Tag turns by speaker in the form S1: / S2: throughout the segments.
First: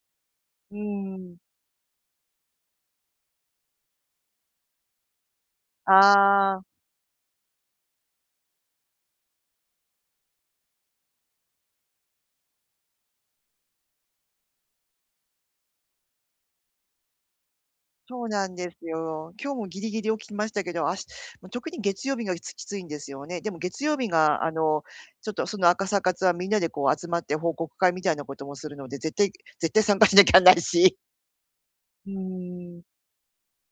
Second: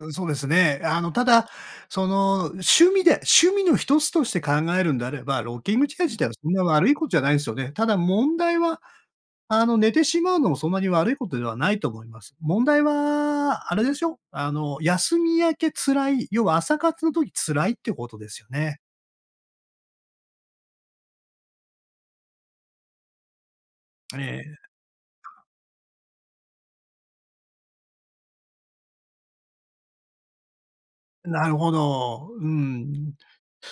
S1: うん、そうです
S2: うー
S1: ね。あのた
S2: ん。
S1: だ、その趣味で趣味の一つとして考えるんであれば、ロッキングチェア自体はそん
S2: あ
S1: な
S2: あ。
S1: 悪いことじゃないっすよね。ただ問題はあの寝てしまうのもそんなに悪いことではないと思います。問題はあれでしょ。あの休み明け辛い、要は朝活の時辛いってこと
S2: そ
S1: で
S2: う
S1: すよ
S2: なんで
S1: ね。
S2: すよ。今日もギリギリ起きましたけど、あし特に月曜日の日、つきついんですよね。でも月曜日
S1: え
S2: があ
S1: え。
S2: の、ちょっと、その朝活はみんなでこう集まって報告会みたいなこともするので、絶対絶対参加しなきゃないし。
S1: なるほ
S2: う
S1: ど。う
S2: ーん。
S1: ん。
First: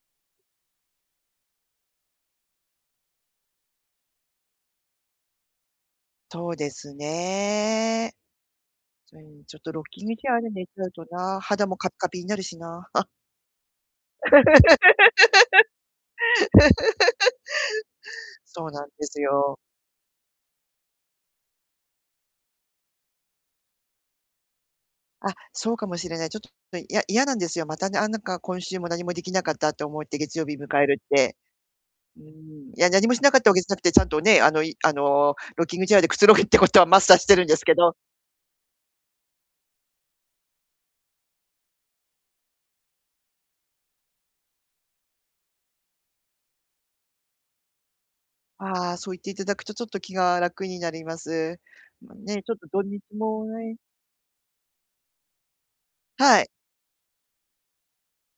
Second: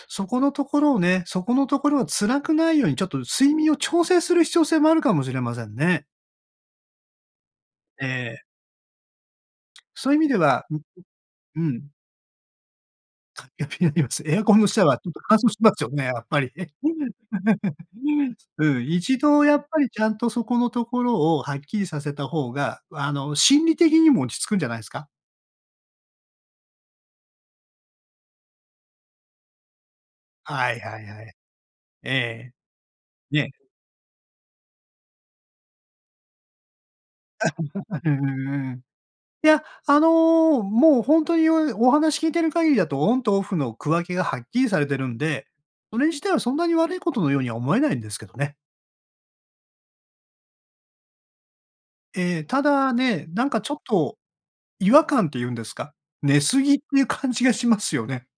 S1: そこのところをね、そこのところは辛くないようにちょっと睡眠を調整する必要性もあるかもしれませんね。
S2: そうです
S1: え
S2: ね。
S1: え。
S2: それに、ちょっとロッキン
S1: そうい
S2: グ
S1: う
S2: チ
S1: 意味
S2: ェ
S1: で
S2: アで
S1: は
S2: 寝ち
S1: う
S2: ゃ
S1: う。
S2: うとな、
S1: う
S2: 肌もカ
S1: ん。
S2: ピカピになるしな。
S1: カッピカピになります。エアコンの下はちょっと乾燥しますよね、やっぱり。え、うん。
S2: そう
S1: う
S2: な
S1: ん。
S2: んで
S1: 一
S2: す
S1: 度
S2: よ。
S1: やっぱりちゃんとそこのところをはっきりさせた方が、あの心理的にも落ち着くんじゃないすか？
S2: あ、そうかもしれない。ちょ、嫌嫌なんですよ。またね、あ、なんか今週も何もできなかった。と思って月曜日迎
S1: はい
S2: え
S1: は
S2: る
S1: い
S2: っ
S1: はい。
S2: て。
S1: え
S2: うーん。
S1: え。
S2: いや、何もしなかった
S1: ね。
S2: わけじゃなくて、ちゃんとね、あの、いあの、ロッキングチェアでくつろぐってことはマスターしてるんですけど。
S1: うんうんうん。いや、あの、もう本当に、おお話聞いてる限りだと、オンとオフの区分けがはっきりされてるんで、それ自体はそんなに悪いことのようには思えないんですけどね。
S2: ああ、そう言っていただくとちょっと気が楽になります。まあ、
S1: え
S2: ね、
S1: え。
S2: ちょっ
S1: た
S2: と土
S1: だ
S2: 日
S1: ね、
S2: も
S1: なんかちょっ
S2: ね
S1: と違和感っていうんですか。寝
S2: はい。
S1: 過ぎっていう感じがしますよね。